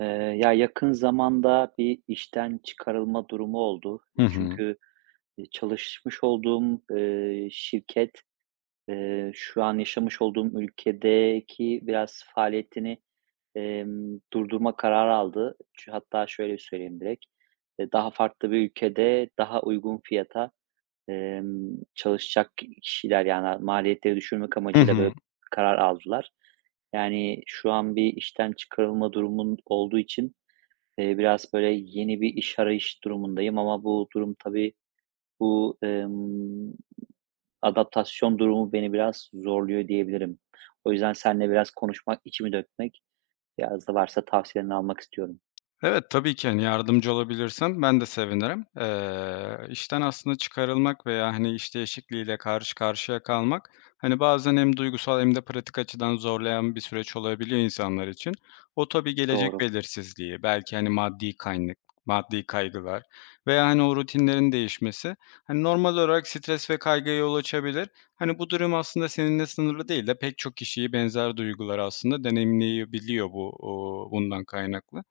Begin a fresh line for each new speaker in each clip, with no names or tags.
Ya, yakın zamanda bir işten çıkarılma durumu oldu.
Hı hı.
Çünkü, çalışmış olduğum, şirket, şu an yaşamış olduğum ülkedeki biraz faaliyetini, durdurma kararı aldı. Hatta şöyle söyleyeyim direkt, daha farklı bir ülkede daha uygun fiyata, çalışacak kişiler, yani, maliyetleri düşürmek
Hı
amacıyla
hı.
böyle karar aldılar. Yani, şu an bir işten çıkarılma durumun olduğu için, biraz böyle yeni bir iş arayış durumundayım ama bu durum tabii, bu, adaptasyon durumu beni biraz zorluyor diyebilirim. O yüzden seninle biraz konuşmak, içimi dökmek, biraz da varsa tavsiyelerini almak istiyorum.
Evet, tabii ki, hani, yardımcı olabilirsem ben de sevinirim. İşten aslında çıkarılmak veya, hani, iş değişikliğiyle karşı karşıya kalmak, hani, bazen hem duygusal hem de pratik açıdan zorlayan bir süreç olabiliyor insanlar için. O tabii gelecek
Doğru,
belirsizliği, belki, hani, maddi kaygılar veya, hani, o rutinlerin değişmesi, hani, normal olarak stres ve kaygıya yol açabilir. Hani, bu durum aslında seninle sınırlı değil de pek çok kişiyi benzer duyguları aslında deneyimleyebiliyor bu, bundan kaynaklı.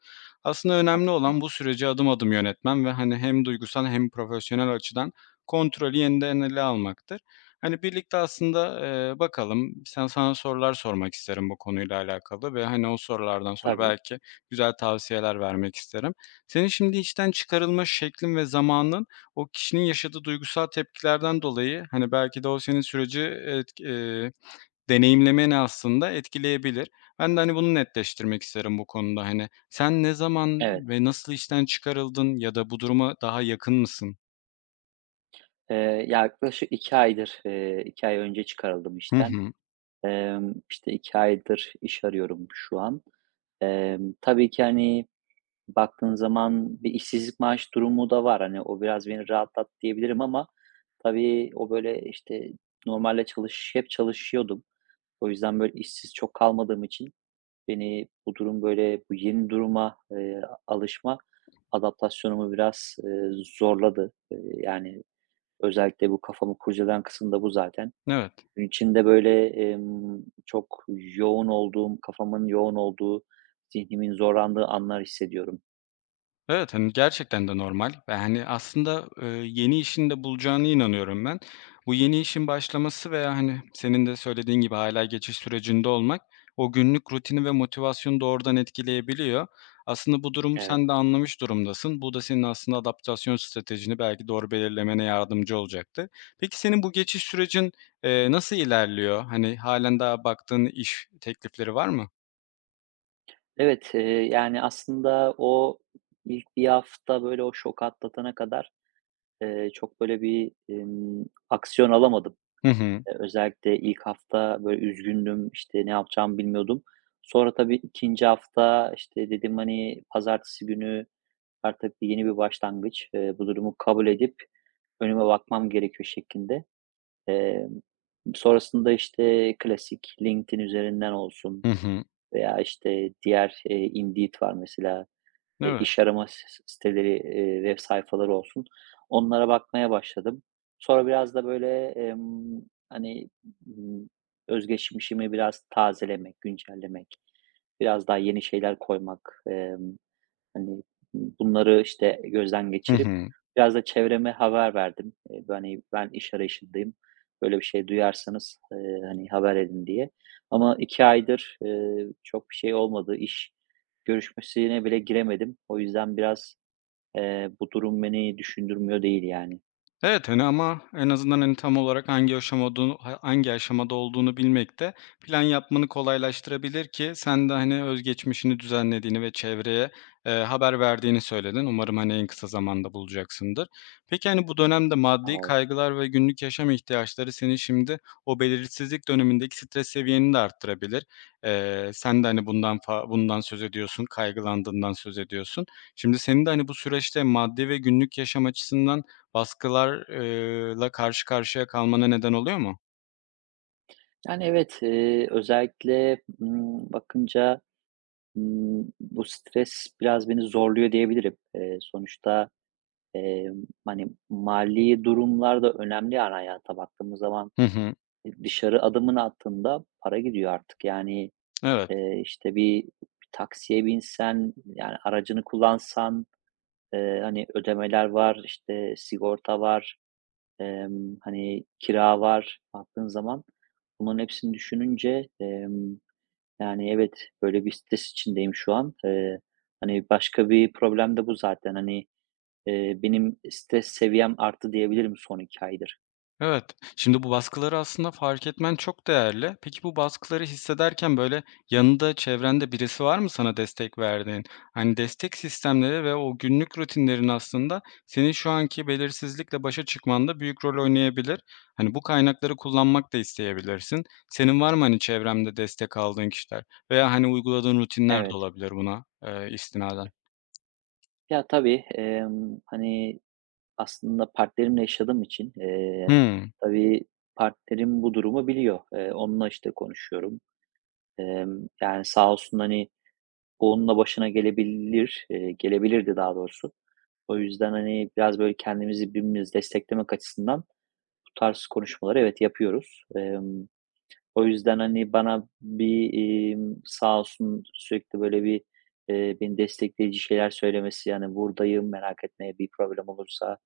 Aslında önemli
haklısın.
olan bu süreci adım adım yönetmen ve, hani, hem duygusal hem profesyonel açıdan kontrolü yeniden ele almaktır. Hani, birlikte aslında, bakalım, sana sorular sormak isterim bu konuyla alakalı ve, hani, o sorulardan sonra
Tabii,
belki güzel tavsiyeler vermek isterim. Senin şimdi içten çıkarılma şeklin ve zamanın o kişinin yaşadığı duygusal tepkilerden dolayı, hani, belki de o senin süreci etk deneyimlemeni aslında etkileyebilir. Ben de, hani, bunu netleştirmek isterim bu konuda, hani. Sen ne zaman
evet.
ve nasıl işten çıkarıldın ya da bu duruma daha yakın mısın?
Yaklaşık 2 aydır, 2 ay önce çıkarıldım
Hı
işten.
hı.
İşte 2 aydır iş arıyorum şu an. Tabii ki, hani, baktığın zaman bir işsizlik maaş durumu da var. Hani, o biraz beni rahatlattı diyebilirim ama tabii o, böyle, işte, normalde hep çalışıyordum. O yüzden, böyle, işsiz çok kalmadığım için beni bu durum, böyle, bu yeni duruma, alışma adaptasyonumu biraz, zorladı. Yani, özellikle bu kafamı kurcalayan kısım da bu zaten.
Evet.
Gün içinde, böyle, çok yoğun olduğum, kafamın yoğun olduğu, zihnimin zorlandığı anlar hissediyorum.
Evet, hani, gerçekten de normal ve, hani, aslında, yeni işini de bulacağına inanıyorum ben. Bu yeni işin başlaması veya, hani, senin de söylediğin gibi hala geçiş sürecinde olmak o günlük rutini ve motivasyonu doğrudan etkileyebiliyor. Aslında bu durum
Evet.
sen de anlamış durumdasın. Bu da senin aslında adaptasyon stratejini belki doğru belirlemene yardımcı olacaktı. Peki senin bu geçiş sürecin, nasıl ilerliyor? Hani, hâlen daha baktığın iş teklifleri var mı?
Evet, yani, aslında o ilk bir hafta, böyle, o şok atlatana kadar, çok, böyle, bir, aksiyon alamadım.
Hı hı.
Özellikle ilk hafta, böyle, üzgündüm, işte, ne yapacağımı bilmiyordum. Sonra tabii ikinci hafta, işte, dedim, hani, pazartesi günü artık bir yeni bir başlangıç, bu durumu kabul edip önüme bakmam gerekiyor şeklinde. Emm, Sonrasında, işte, klasik LinkedIn üzerinden olsun
Hı hı.
veya, işte, diğer, Indeed var mesela.
Evet.
İş arama siteleri, web sayfaları olsun. Onlara bakmaya başladım. Sonra biraz da böyle, hani, ımm, özgeçmişimi biraz tazelemek, güncellemek, biraz daha yeni şeyler koymak, hani, bunları, işte, gözden
Hı
geçirip
hı.
biraz da çevreme haber verdim. B Hani, ben iş arayışındayım. Böyle bir şey duyarsanız, hani, haber edin diye. Ama 2 aydır, çok bir şey olmadı. İş görüşmesine bile giremedim. O yüzden biraz, bu durum beni düşündürmüyor değil yani.
Evet, hani, ama en azından, hani, tam olarak hangi aşamadığını ha hangi aşamada olduğunu bilmek de plan yapmanı kolaylaştırabilir ki sen de, hani, özgeçmişini düzenlediğini ve çevreye, haber verdiğini söyledin. Umarım, hani, en kısa zamanda bulacaksındır. Peki, hani, bu dönemde maddi
Al
kaygılar ve günlük yaşam ihtiyaçları seni şimdi o belirsizlik dönemindeki stres seviyeni de arttırabilir. Sen de, hani, bundan söz ediyorsun, kaygılandığından söz ediyorsun. Şimdi senin de, hani, bu süreçte maddi ve günlük yaşam açısından baskılar karşı karşıya kalmana neden oluyor mu?
Yani, evet, özellikle, bakınca, bu stres biraz beni zorluyor diyebilirim. Sonuçta, hani, mali durumlar da önemli yani hayata baktığımız zaman.
Hı hı.
Dışarı adımını attığında para gidiyor artık. Yani,
Evet,
işte, bir taksiye binsen, yani aracını kullansan, hani, ödemeler var, işte, sigorta var, hani, kira var baktığın zaman. Bunların hepsini düşününce, yani evet, böyle bir stres içindeyim şu an. Hani, başka bir problem de bu zaten. Hani, benim stres seviyem arttı diyebilirim son 2 aydır.
evet. Şimdi bu baskıları aslında fark etmen çok değerli. Peki bu baskıları hissederken, böyle, yanında, çevrende birisi var mı sana destek verdiğin? Hani, destek sistemleri ve o günlük rutinlerin aslında senin şu anki belirsizlikle başa çıkmanda büyük rol oynayabilir. Hani, bu kaynakları kullanmak da isteyebilirsin. Senin var mı, hani, çevremde destek aldığın kişiler veya, hani, uyguladığın rutinler de
Evet.
olabilir buna, istinaden?
Ya, tabii, hani, aslında partnerimle yaşadığım için,
Hımm,
tabii partnerim bu durumu biliyor. Onunla, işte, konuşuyorum. Yani, sağ olsun, hani, bu başına gelebilir, gelebilirdi daha doğrusu. O yüzden, hani, biraz böyle kendimizi birbirimizi desteklemek açısından bu tarz konuşmaları evet yapıyoruz. O yüzden, hani, bana bir, sağ olsun sürekli böyle bir, beni destekleyici şeyler söylemesi, yani, "Buradayım, merak etmeye bir problem olursa,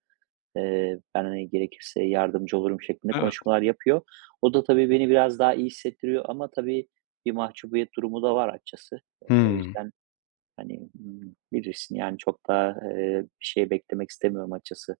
ben, hani, gerekirse yardımcı olurum." şeklinde
evet.
konuşmalar yapıyor. O da tabii beni biraz daha iyi hissettiriyor ama tabii bir mahcubiyet durumu da var açıkçası. O
Hımm.
yüzden, hani, bilirsin, yani, çok da, bir şey beklemek istemiyorum açıkçası.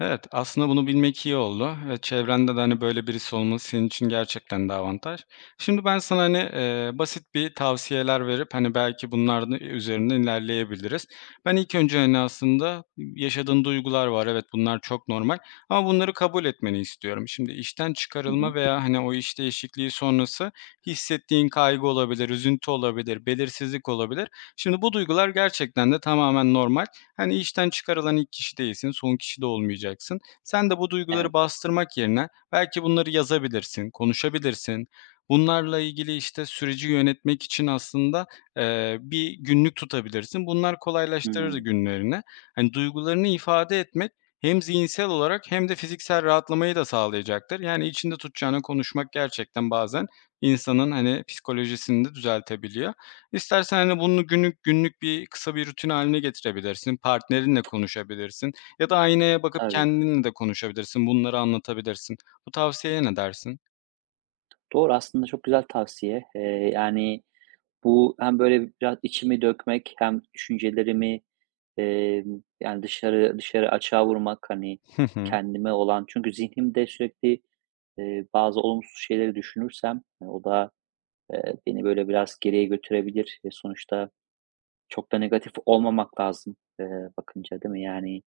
Evet, aslında bunu bilmek iyi oldu ve çevrende de, hani, böyle birisi olması senin için gerçekten de avantaj. Şimdi ben sana, hani, basit bir tavsiyeler verip, hani, belki bunların üzerinden ilerleyebiliriz. Ben ilk önce, hani, aslında yaşadığın duygular var. Evet, bunlar çok normal ama bunları kabul etmeni istiyorum. Şimdi işten
Hı
çıkarılma
hı.
veya, hani, o iş değişikliği sonrası hissettiğin kaygı olabilir, üzüntü olabilir, belirsizlik olabilir. Şimdi bu duygular gerçekten de tamamen normal. Hani, işten çıkarılan ilk kişi değilsin, son kişi de olmayacaksın. Sen de bu duyguları
Evet.
bastırmak yerine belki bunları yazabilirsin, konuşabilirsin. Bunlarla ilgili, işte, süreci yönetmek için aslında, bir günlük tutabilirsin. Bunlar kolaylaştırır
Hımm.
günlerini. Hani, duygularını ifade etmek hem zihinsel olarak hem de fiziksel rahatlamayı da sağlayacaktır. Yani içinde tutacağını konuşmak gerçekten bazen insanın, hani, psikolojisini de düzeltebiliyor. İstersen, hani, bunu günlük bir kısa bir rutin haline getirebilirsin, partnerinle konuşabilirsin ya da aynaya bakıp
Tabii.
kendinle de konuşabilirsin, bunları anlatabilirsin. Bu tavsiyeye ne dersin?
Doğru, aslında çok güzel tavsiye. Yani, bu hem böyle biraz içimi dökmek hem düşüncelerimi, yani, dışarı açığa vurmak, hani,
Hı hı.
kendime olan çünkü zihnimde sürekli, bazı olumsuz şeyleri düşünürsem, o da, beni böyle biraz geriye götürebilir. Sonuçta çok da negatif olmamak lazım, bakınca, değil mi? Yani,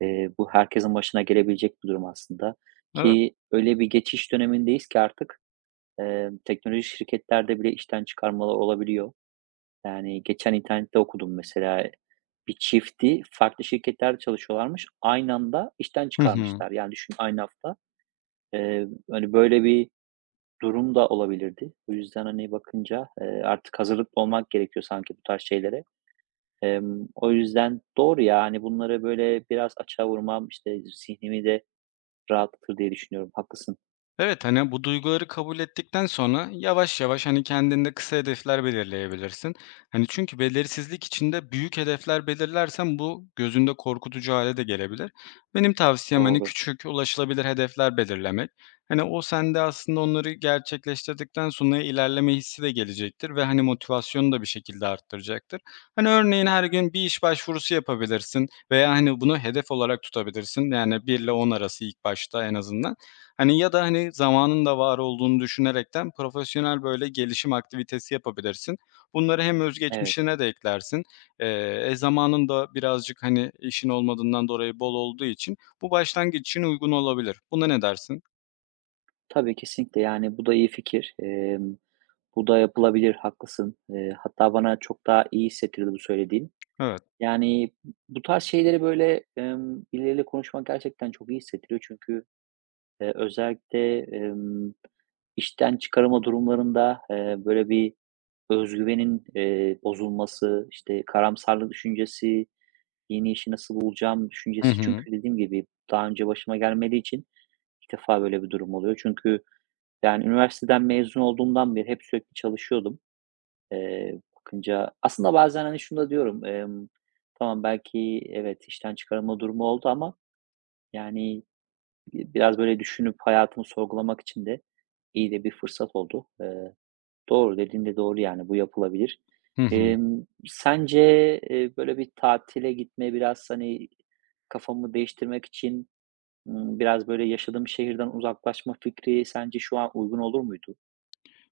bu herkesin başına gelebilecek bir durum aslında
Evet.
ki öyle bir geçiş dönemindeyiz ki artık, teknoloji şirketlerde bile işten çıkarmalar olabiliyor. Yani, geçen internette okudum mesela, bir çifti farklı şirketlerde çalışıyorlarmış. Aynı anda işten
Hı hı.
çıkarmışlar. Yani, düşün aynı hafta. Hani, böyle bir durum da olabilirdi. O yüzden, hani, bakınca, artık hazırlıklı olmak gerekiyor sanki bu tarz şeylere. O yüzden doğru ya, hani, bunları böyle biraz açığa vurmam, işte, zihnimi de rahatlatır diye düşünüyorum. Haklısın.
Evet, hani, bu duyguları kabul ettikten sonra yavaş yavaş, hani, kendinde kısa hedefler belirleyebilirsin. Hani, çünkü belirsizlik içinde büyük hedefler belirlersen bu gözünde korkutucu hale de gelebilir. Benim tavsiyem, hani,
Doğru.
küçük, ulaşılabilir hedefler belirlemek. Hani, o sende aslında onları gerçekleştirdikten sonra ilerleme hissi de gelecektir ve, hani, motivasyonu da bir şekilde arttıracaktır. Hani, örneğin her gün bir iş başvurusu yapabilirsin veya, hani, bunu hedef olarak tutabilirsin. Yani bir ile 10 arası ilk başta en azından. Hani, ya da, hani, zamanın da var olduğunu düşünerekten profesyonel böyle gelişim aktivitesi yapabilirsin. Bunları hem
Evet.
özgeçmişine de eklersin. Zamanın da birazcık, hani, işin olmadığından dolayı bol olduğu için bu başlangıç için uygun olabilir. Buna ne dersin?
Tabii, kesinlikle. Yani, bu da iyi fikir. Bu da yapılabilir, haklısın. Hatta bana çok daha iyi hissettirdi bu söylediğin.
Evet.
Yani, bu tarz şeyleri, böyle, birileriyle konuşmak gerçekten çok iyi hissettiriyor. Çünkü, özellikle, işten çıkarılma durumlarında, böyle, bir özgüvenin, bozulması, işte, karamsarlık düşüncesi, yeni işi nasıl bulacağım
Hı
düşüncesi.
hı.
Çünkü dediğim gibi daha önce başıma gelmediği için ilk defa böyle bir durum oluyor. Çünkü yani, üniversiteden mezun olduğumdan beri hep sürekli çalışıyordum. Bakınca aslında bazen, hani, şunu da diyorum, tamam belki evet, işten çıkarılma durumu oldu ama, yani, biraz böyle düşünüp hayatımı sorgulamak için de iyi de bir fırsat oldu. Doğru, dediğin de doğru, yani, bu yapılabilir.
Hı hı.
Sence, böyle bir tatile gitme, biraz, hani, kafamı değiştirmek için, biraz böyle yaşadığım şehirden uzaklaşma fikri sence şu an uygun olur muydu?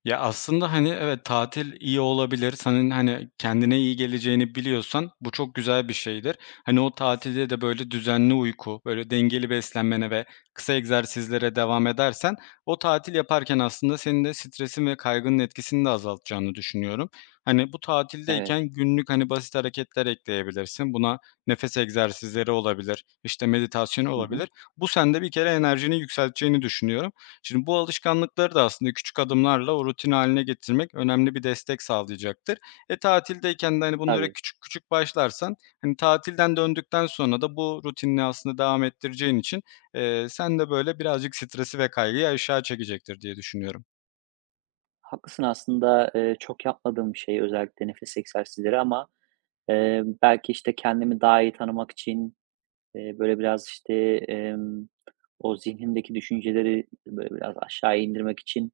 Ya, aslında, hani, evet, tatil iyi olabilir. Senin, hani, kendine iyi geleceğini biliyorsan bu çok güzel bir şeydir. Hani, o tatilde de, böyle, düzenli uyku, böyle, dengeli beslenmene ve kısa egzersizlere devam edersen o tatil yaparken aslında senin de stresin ve kaygının etkisini de azaltacağını düşünüyorum. Hani, bu
Evet.
tatildeyken günlük, hani, basit hareketler ekleyebilirsin. Buna nefes egzersizleri olabilir, işte, meditasyon
Hı.
olabilir. Bu sende bir kere enerjini yükselteceğini düşünüyorum. Şimdi bu alışkanlıkları da aslında küçük adımlarla o rutin haline getirmek önemli bir destek sağlayacaktır. E, tatildeyken de, hani, bunlara
Tabii,
küçük küçük başlarsan, hani, tatilden döndükten sonra da bu rutinini aslında devam ettireceğin için, e, sen de böyle birazcık stresi ve kaygıyı aşağı çekecektir diye düşünüyorum.
haklısın aslında, çok yapmadığım şey özellikle nefes egzersizleri ama, belki, işte, kendimi daha iyi tanımak için, böyle, biraz, işte, emm, o zihnimdeki düşünceleri, böyle, biraz aşağı indirmek için,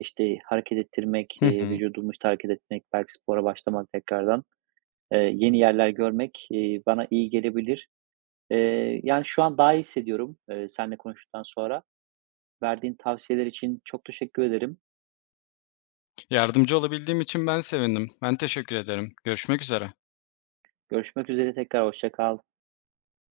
işte, hareket ettirmek,
Hı hı.
vücudumu, işte, hareket etmek, belki spora başlamak tekrardan, yeni yerler görmek, bana iyi gelebilir. Yani, şu an daha iyi hissediyorum, seninle konuştuktan sonra. Verdiğin tavsiyeler için çok teşekkür ederim.
Yardımcı olabildiğim için ben sevindim. Ben teşekkür ederim. Görüşmek üzere.
Görüşmek üzere tekrar, hoşça kal.